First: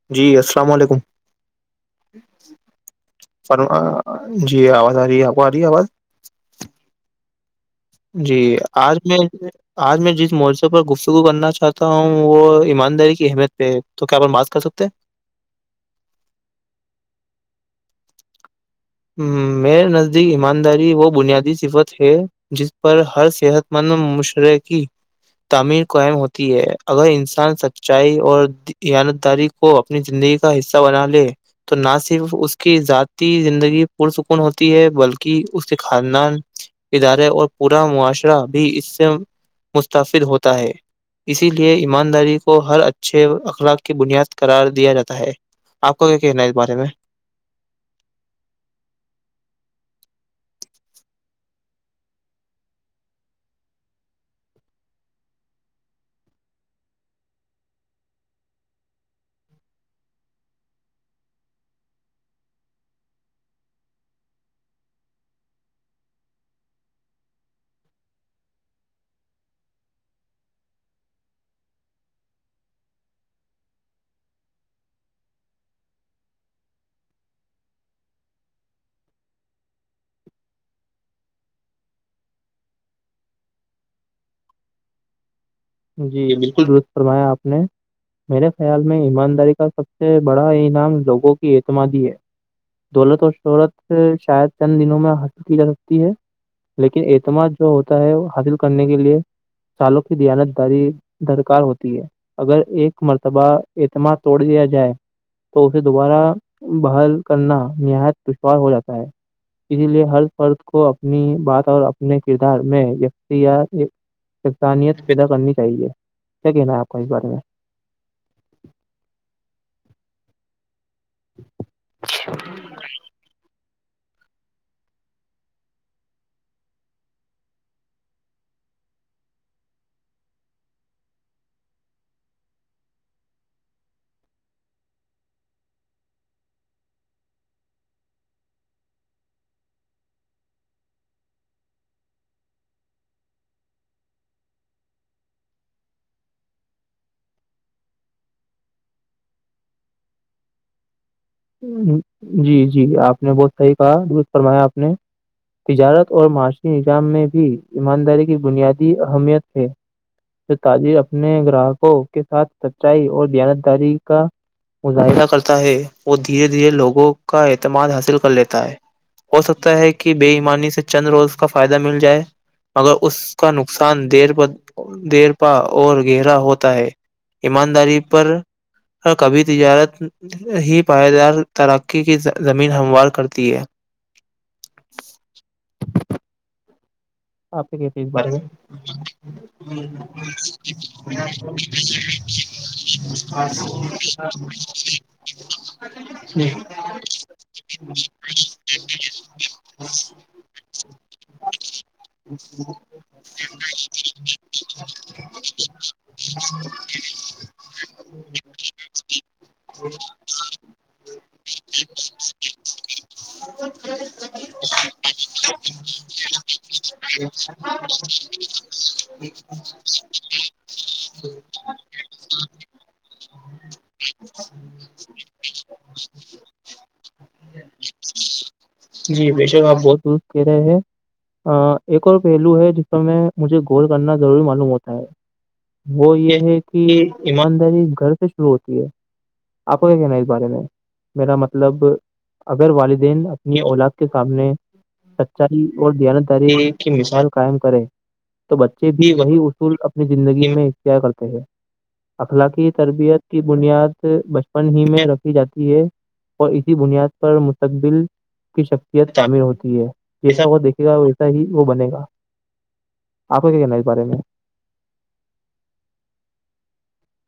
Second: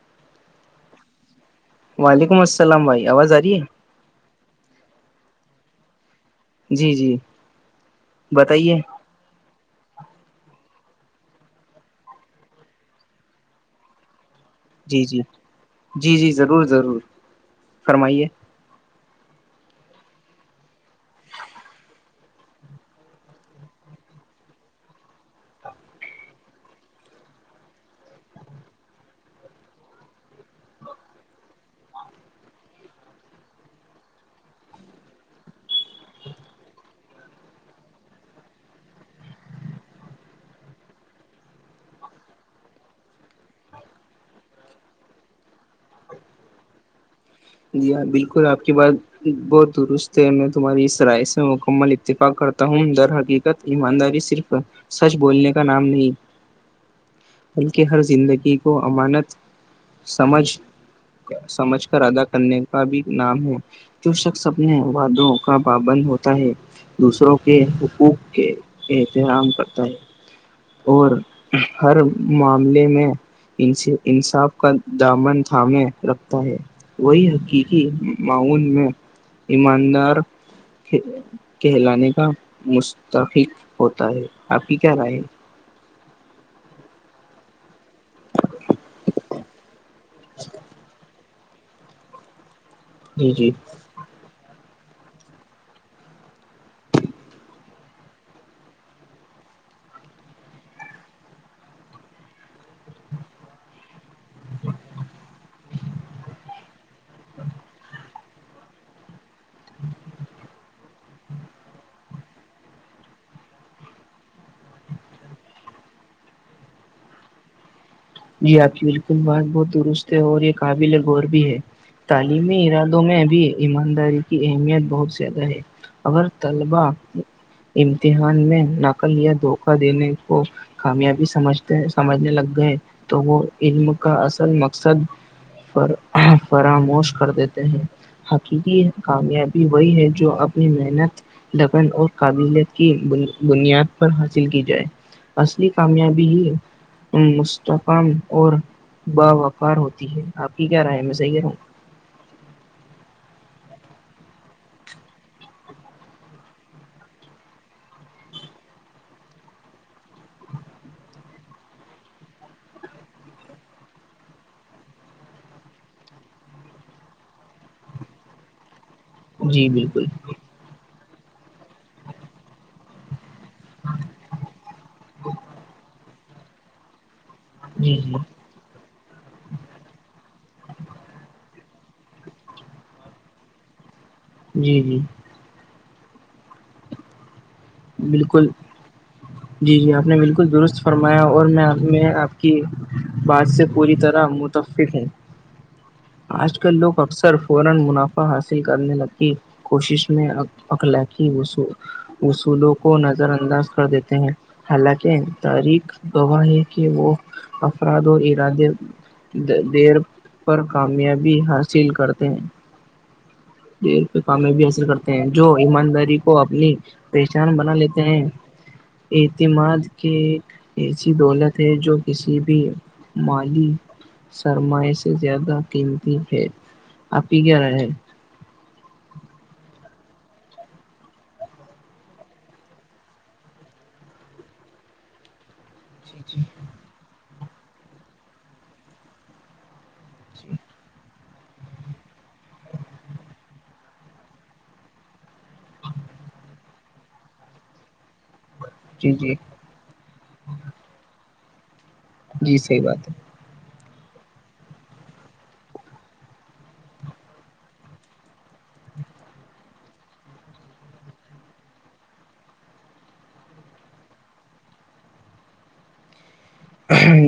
[unintelligible] وعلیکم السلام بھائی آواز آ رہی ہے فرما جی آواز آ رہی ہے آپ آ رہی ہے آواز جی جی [unintelligible] جی بتائیے آج میں آج میں جس موورضے پر گفتگو کرنا چاہتا ہوں وہ ایمانداری کی اہمیت پہ ہے تو کیا اپ بات کر سکتے جی جی جی ضرور ضرور فرمائیے [unintelligible] ہ میرے نزدیک ایمانداری و بنیادی صفت ہے [unintelligible] جس پر ہر صحت مند مشرقی تعمیر کو اہم ہوتی ہے اگر انسان سچائی اور انت داری کو [unintelligible] کو اپنی زندگی کا حصہ بنا لے تو نہ صرف اس کی ذاتی زندگی [unintelligible] پرسکون ہوتی ہے بلکہ اس کے خاندان [unintelligible] ادارے اور پورا معاشرہ بھی اس سے مستفد ہوتا ہے اسی لیے ایمانداری کو ہر اچھے اخلاق کی بنیاد قرار دیا جاتا ہے [unintelligible] آ کو کیا کہنا ہے اس بارے میں [unintelligible] جی ہاں بالکل آپ کی بات بہت درست ہے میں تمہاری اس رائے سے مکمل اتفاق کرتا ہوں در حقیق ایمانداری صرف سچ بولنے کا نام نہیں [unintelligible] بلکہ ہر زندگی کو امانت سمجھ سمجھ کر ادا کرنے کا بھی نام ہے جو شخص اپنے وادوں کا بابند ہوتا ہے دوسروں کے حقوق کے احترام کرتا ہے اور ہر معاملے میں انصاف کا دامن تھامے رکھتا ہے وہی حقیقی معاون میں ایماندار کہلانے کا مستقق ہوتا ہے آپ کی کیا رائے جی بالکل دست فرمایا آپ نے میرے خیال میں ایمانداری کا سب سے بڑا انعام لوگوں کی اعتمادی ہے دولت جی و جی شہرت شاید چند دنوں میں حاصل کی جا سکتی ہے لیکن اعتماد جو ہوتا ہے وہ حاصل کرنے کے لیے سالوں کی زانت درکار ہوتی ہے اگر ایک مرتبہ اعتماد توڑ دیا جائے تو اسے دوبارہ بحال کرنا نہایت دشوار ہو جاتا ہے اسی لیے ہر فرد کو اپنی بات اور اپنے کردار میں وتی یا اسانیت پیدا کرنی چاہیے کیا کہنا ہے آپ کو اس بارے میں جی آپ کی بالکل بت بہت درست ہے اور یہ قابل غور بھی ہے تعلیمی ارادوں میں بھی ایمانداری کی اہمیت بہت زیادہ ہے اگر طلبا [unintelligible] امتحان میں نقل یا دھوکہ دینے کو کامیابی سمجھتے سمجھنے لگ گئے تو وہ علم کا اصل مقصد پر فراموش کر دیتے ہیں [inaudible] حقیقی کامیابی وہی ہے جو اپنی محنت لگن اور قابلیت کی بنیاد پر حاصل کی جائے اصلی کامیابی ہی ام اور با وفار ہوتی ہے آپ کی کیا رائے میں صحیح رہوں جی جی آپ نے بہت صحیح کہا درست فرمایا آپ نے تجارت اور معاشی نظام میں بھی ایمانداری کی بنیادی اہمیت ہے تاجر اپنے گراہکوں کے ساتھ سچائی اور زانت داری کا مظاہرہ کرتا ہے دھیرے دھیرے لوگوں کا اعتماد حاصل کر لیتا ہے ہو ہوں جی سکتا ہے بالکل کہ بے ایمانی سے چند روز کا فائدہ مل جائے مگر اس کا نقصان دیر دیرپا اور گہرا ہوتا ہے [inaudible] جی ایمانداری پر جی کبھی تجارت ہی پائیدار ترقی کی زمین ہموار کرتی ہے [inaudible] جی جی آپ کے اس بارے بالکل میں جی جی آپ نے بالکل درست فرمایا اور میں آ میں آپ کی بد سے پوری طرح متفق ہوں آج کل لوگ اکثر فورا منافع حاصل کرنے لگی کوشش میں اک ل کہ وہسو [inaudible] اصولوں کو نظر انداز کر دیتے ہیں حالانکہ تاریخ گواہ ہے کہ وہ افراد اور ارادے [inaudible] دیر پر کامیابی حاصل کرتے ہیں دیر پہ کامیابی حاصل کرتے ہیں جو ایمانداری کو اپنی پہچان بنا لیتے ہیں اعتماد کے ایک ایسی دولت ہے جو کسی بھی مالی [inaudible] سرماائے سے زیادہ قیمتی ہے آپ ہی کیا رہے جی بے شک آپ بہت وز کہہ رہے ہیں [inaudible] ایک اور پہلو ہے جس پر میں مجھے گول کرنا ضروری معلوم ہوتا وہ جی جی یہ ہے کہ ایمانداری گھر سے شروع ہوتی ہے آپ کو کہ کیا ن اس بارے میں جی [unintelligible] میرا مطلب اگر والدین اپنی اولاد کے سامنے سچائی اور دیانت داری کی مثال قائم کرے تو بچے بھی جی جی وہی اپنی زندگی میں اختا کرتے ہیں جی اخلاقی صحیح بات ہے تربیت کی بنیاد بچپن ہی میں رکھی جاتی ہے اور اسی بنیاد پر مستقبل کی شکتیت شامل ہوتی ہے جیسا وہ دیکے گا [inaudible] صحیح وہ بنے گا آپ کو کیا کہنا ہے اس بارے میں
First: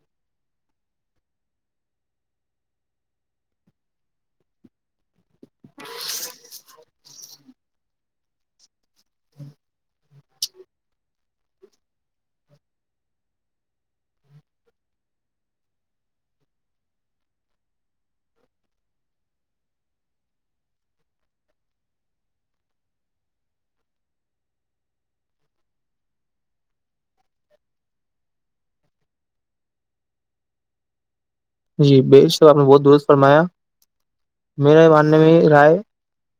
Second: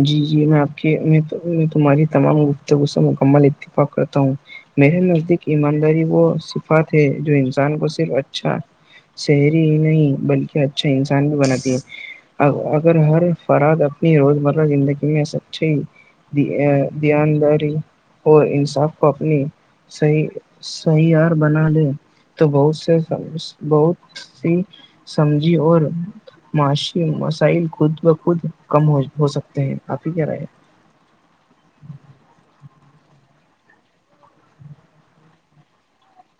جی جی میں آپ کے تمہاری تمام گفتگو سے مکمل اتفاق کرتا ہوں میرے نزدیک ایمانداری وہ صفات ہے جو انسان کو صرف اچھا شہری ہی نہیں بلکہ اچھا انسان بھی بناتی ہے اگر ہر فراد اپنی روزمرہ زندگی میں سچچے [inaudible] دانداری اور انصاف کو اپنی [inaudible] صی سہیار بنا لے تو بہت سے بہت [inaudible] [inaudible] س سمجھی اور معاشی مسائل خود بخود کم ہو سکتے ہیں کافی کیا رہے جی ب صاب آپ نے بہت درست فرمایا میرے ماننے میں رائے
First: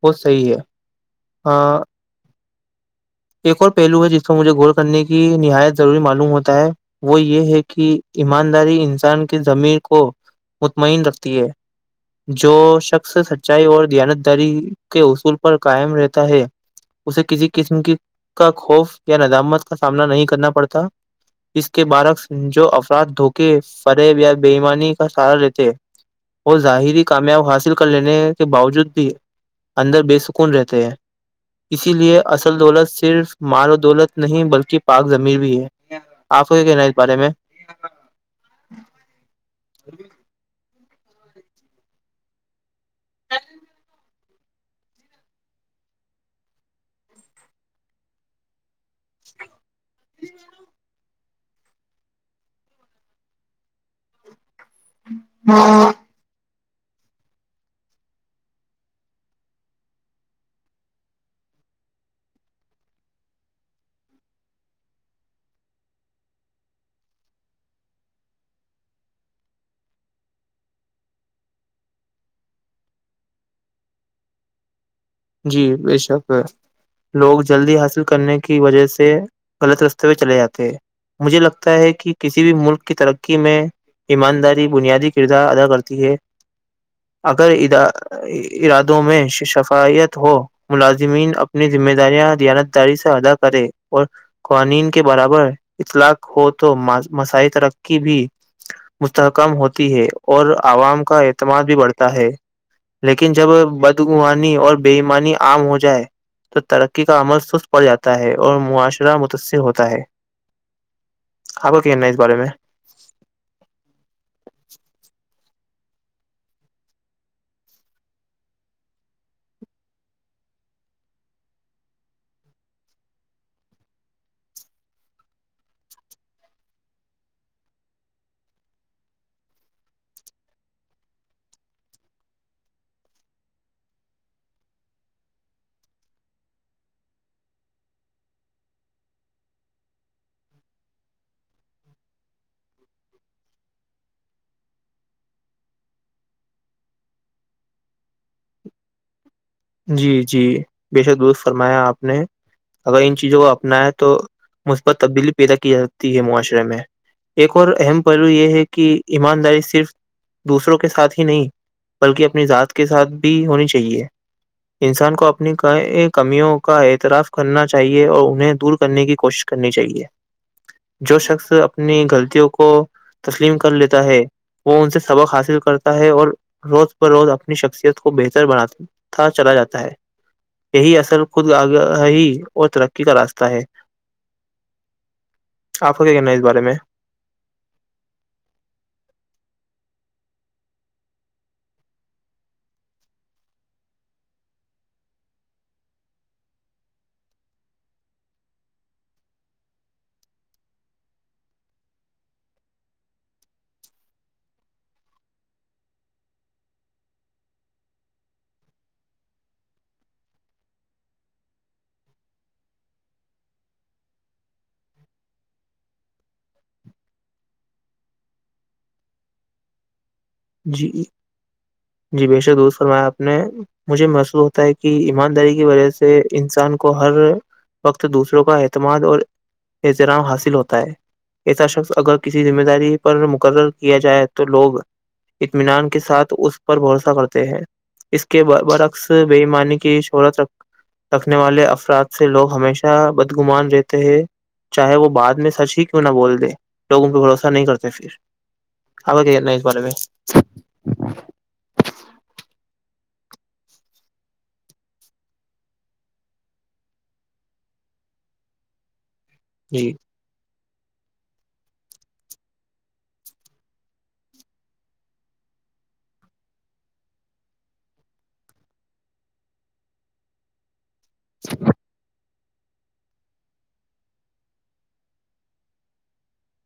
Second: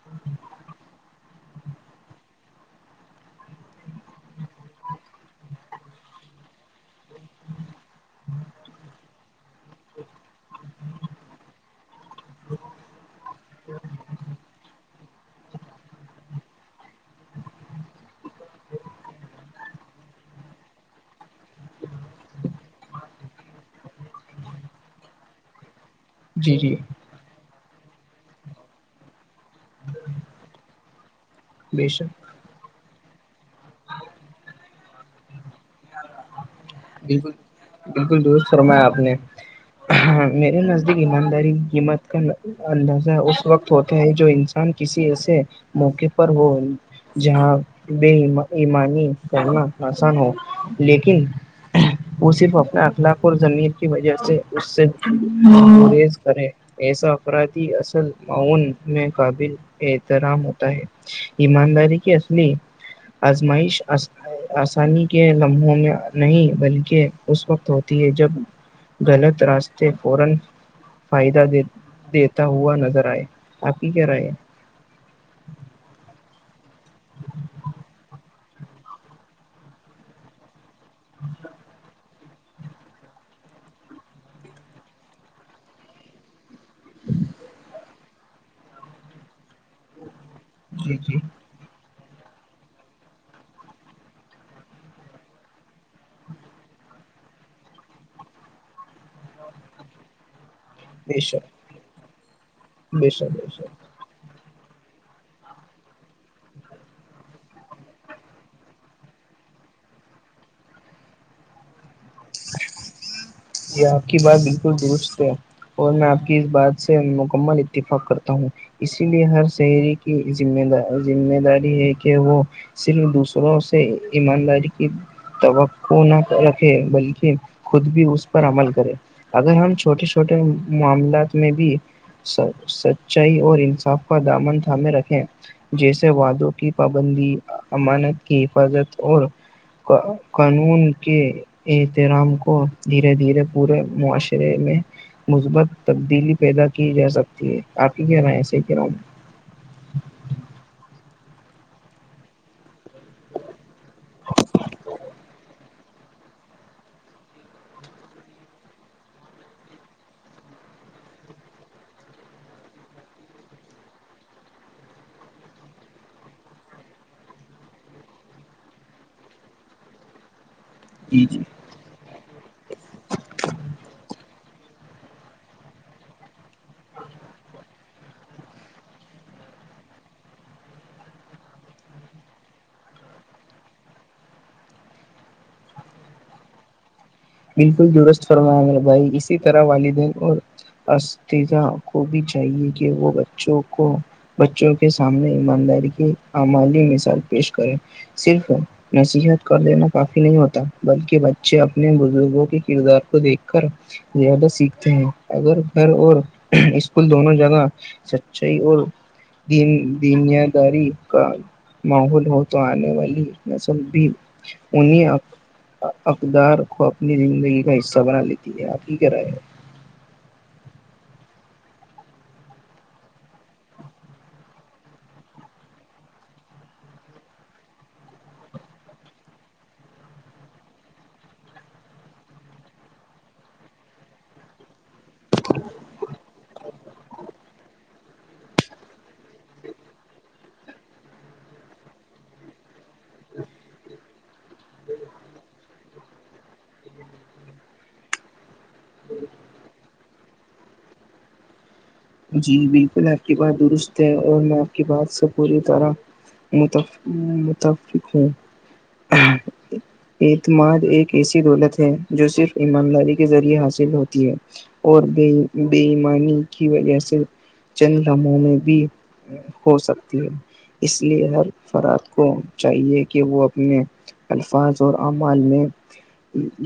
وہ صحی ہے ہاں [inaudible] ایک اور پہلو ہے جس کو مجھے غور کرنے کی نہایت ضروری معلوم ہوتا ہے وہ یہ ہے کہ ایمانداری انسان کی زمیر کو مطمئن رکھتی ہے جو شخص سچائی اور دیانت داری کے اصول پر قائم رہتا ہے اسے کسی قسم کی کا خوف یا ندامت کا سامنا نہیں کرنا پڑتا اس کے بارعکس جو افراد دھوکے فریب یا بےئیمانی کا سہارا لیتے وہ جی جی ظاہری کامیاب حاصل کر لینے کے باوجود بھی اندر بےسکون رہتے ہیں بے اسی لیے شک اصل دولت سے صرف مال و دولت نہیں بلکہ پاک زمیر بھی ہے آپ کو کیا کہنا ہے اس بارے میں بالکل بالکل دست فرمایا آپ نے میرے نزدیک ایمانداری قیمت کا اندازہ اس وقت ہوتا ہے جو انسان کسی ایسے موقعے پر ہو جہاں بے ایمانی کرنا آسان ہو لیکن وہ صرف اپنا اخلاق اور زمیر کی وجہ سے اس سے گیز کریں ایسا افرادی اصل معاون میں قابل احترام ہوتا ہے ایمانداری کی اصلی آزمائش آسانی کے لمحوں میں نہیں بلکہ اس وقت ہوتی ہے جب غلط راستے فورن فائدہ د دیتا ہوا نظر آئے آپ کی کیا رہاے ہیں جی بے شک ہے لوگ جلدی حاصل کرنے کی وجہ سے غلط رستے پہ چلے جاتے ہیں مجھے لگتا ہے کہ کسی بھی ملک کی ترقی میں ایمانداری بنیادی کردار ادا کرتی ہے اگر ارادوں میں شفائییت ہو ہے جی جی ملازمین اپ اپنی ذمہ داریاں ھیانت داری سے ادا کرے اور قوانین کے برابر اطلاق ہو تو مساعی ترقی بھی مستحکم ہوتی ہے اور عوام کا بے شک اعتماد بھی بڑھتا ہے بے لیکن شک جب بے شک بدگوانی اور بےئیمانی عام ہو جائے تو ترقی کا عمل سست پڑ جاتا ہے اور معاشرہ متاثر ہوتا ہے آپ کا کہنا ہے اس بارے میں یہ آپ کی بات بالکل درست ہے اور میں آپ کی اس بات سے مکمل اتفاق کرتا ہوں اسی لیے ہر شہری کی ذمہ دار ذمہ داری ہے کہ وہ صرف دوسروں سے ایمانداری کی توقع نہ رکھے بلکہ خود بھی اس پر عمل کرے اگر ہم چھوٹے چھوٹے معاملات میں بھی سچائی اور انصاف کا دامن تھامے رکھیں جیسے وعادوں کی پابندی امانت کی حفاظت اور قانون کے رام کو دھیرے دھیرے پورے معاشرے میں مثبت تبدیلی پیدا کی جا سکتی ہے آپ کے کہ رہا ہیں ایسے ہی کہ رہا ہوں جی جی بےشک دست فرمایا آپ نے اگر ان چیزوں کو اپنایا تو تو مثبت تبدیلی پیدا کی جاتی تی ہے معاشرے میں ایک اور اہم پہلو یہ ہے کہ ایمانداری صرف دوسروں کے ساتھ ہی نہیں بلکہ اپنی ذات کے ساتھ بھی ہونی چاہیے انسان کو اپنی کمیوں کا اعتراف کرنا چاہیے اور انہیں دور کرنے کی کوشش کرنی چاہیے جو شخص اپنی غلطیوں کو تسلیم کر لیتا ہے وہ ان سے سبق حاصل کرتا ہے اور روز ب روز اپنی شخصیت کو بہتر بناتی تھا چلا جاتا ہے یہی اثر خود آگاہی اور ترقی کا راستہ ہے آپ کا کیا کہنا ہے اس بارے میں بالکل درست فرمار بھائی اسی طرح والدین اور اسذہ کو بھی چاہیے کہ وہ بچوں کو بچوں کے سامنے ایمانداری کی عمالی مثال پیش کریں صرف نصیحت کر دینا کافی نہیں ہوتا بلکہ بچے اپنے لوگوں کے کردار کو دیکھ کر زیادہ سیکھتے ہیں اگر گھر اور اسکول دونوں جگہ سچائی اور دین دنیاداری کا ماحول ہو تو آنے والی نسل بھی انہی اقدار کو اپنی زندگی کا حصہ بنا لیتی ہے آپ کی کیا رائے ہیں جی جی بے شک درست فرمایا آپ نے مجھے محسوس ہوتا ہے کہ ایمانداری کی وجہ سے انسان کو ہر وقت دوسروں کا اعتماد اور احترام حاصل ہوتا ہے ایسا شخص اگر کسی ذمہ داری پر مقرر کیا جائے تو لوگ اطمینان کے ساتھ اس پر بھروسہ کرتے ہیں اس کے برعکس بے ایمانی کی شہرت رکھ رکھنے والے افراد سے لوگ ہمیشہ بدگمان رہتے ہیں چاہے وہ بعد میں سچ ہی کیوں نہ بول د لوگوں پہ بھروسہ نہیں کرتے پھر گیا نہ ایک بار میں جی بالکل آپ کی بات درست ہے اور میں آپ کی بات سے پوری طرح متفرق ہوں جی اعتماد ایک ایسی دولت ہے جو صرف ایمانداری کے ذریعے حاصل ہوتی ہے اور بےایمانی کی وجہ سے چند لمحوں میں بھی ہو سکتی ہے اس لیے ہر فراد کو چاہیے کہ وہ اپنے الفاظ اور اعمال میں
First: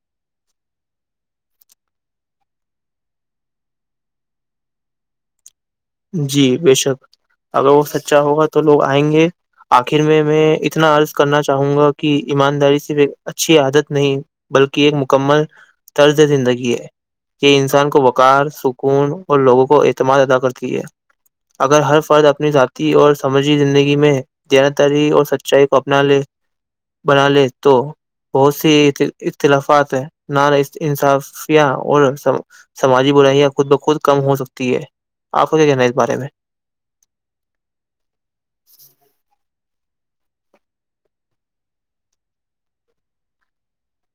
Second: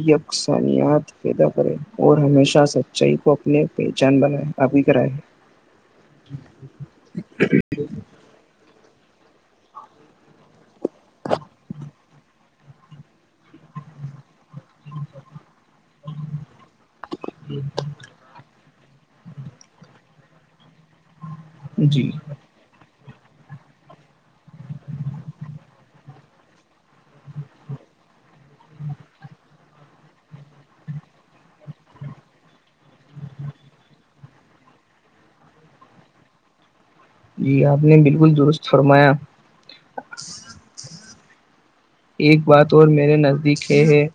یکسانیات پیدا کریں اور ہمیشہ سچائی کو اپنے پہچان بنائیں آپ کی کیا رائے ہے جی بے شک اگر وہ سچا ہوگا تو لوگ آئیں گے آخر میں میں اتنا عرض کرنا چاہوں گا کہ ایمانداری سے اچھی عادت نہیں بلکہ ایک مکمل طرز زندگی ہے یہ انسان کو وقار سکون اور لوگوں کو اعتماد ادا کر اگر ہر جی فرد اپنی ذاتی اور سماجی زندگی میں دیانتداری اور سچائی کو اپنا لے بنا لے تو بہت سے اختلافات ہیں نا انصافیاں اور سماجی برائیاں خود بخود کم ہو سکتی ہے آپ کو کیا کہنا ہے اس بارے میں جی آپ نے بالکل درست فرمایا ایک بات اور میرے نزدیک یہ ہے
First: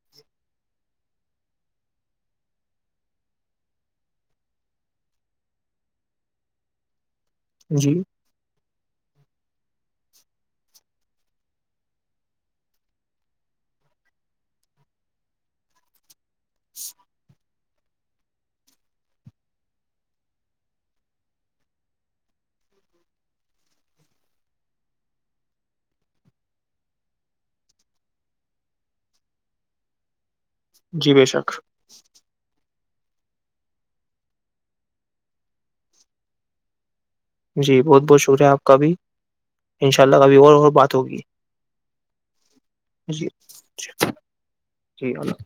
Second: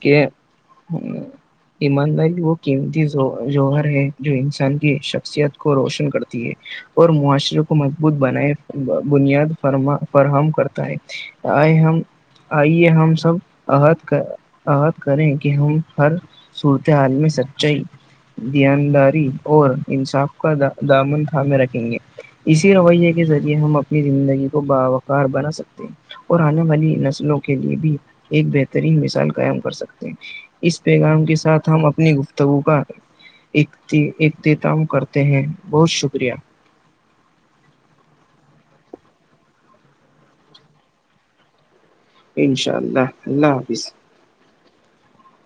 کہ ایمانداری وہ قیمتی جوہر ہے جو انسان کی شخصیت کو روشن کرتی ہے اور معاشرے کو جی مضبوط بنائے بنیاد فراہم کرتا ہے آئے ہم آئیے ہم سب عہد کر عہد کرے کہ ہم ہر صورت حال میں سچ سچائی دانداری اور انصاف کا دامن تھامے رکھیں گے اسی رویے کے ذریعے ہم اپنی زندگی کو باوقار بنا سکتے ہیں اور آنے والی نسلوں کے لیے بھی ایک بہترین مثال قائم کر سکتے ہیں اس جی پیغام بے کے شک ساتھ ہم اپنی گفتگو کا اختتام کرتے ہیں بہت شکریہ جی بہت بہت شکریہ آپ کا بھی ان شاء اللہ کبھی اور اور بات ہوگی انشاء اللہ جی اللہ حافظ جی اللہظ-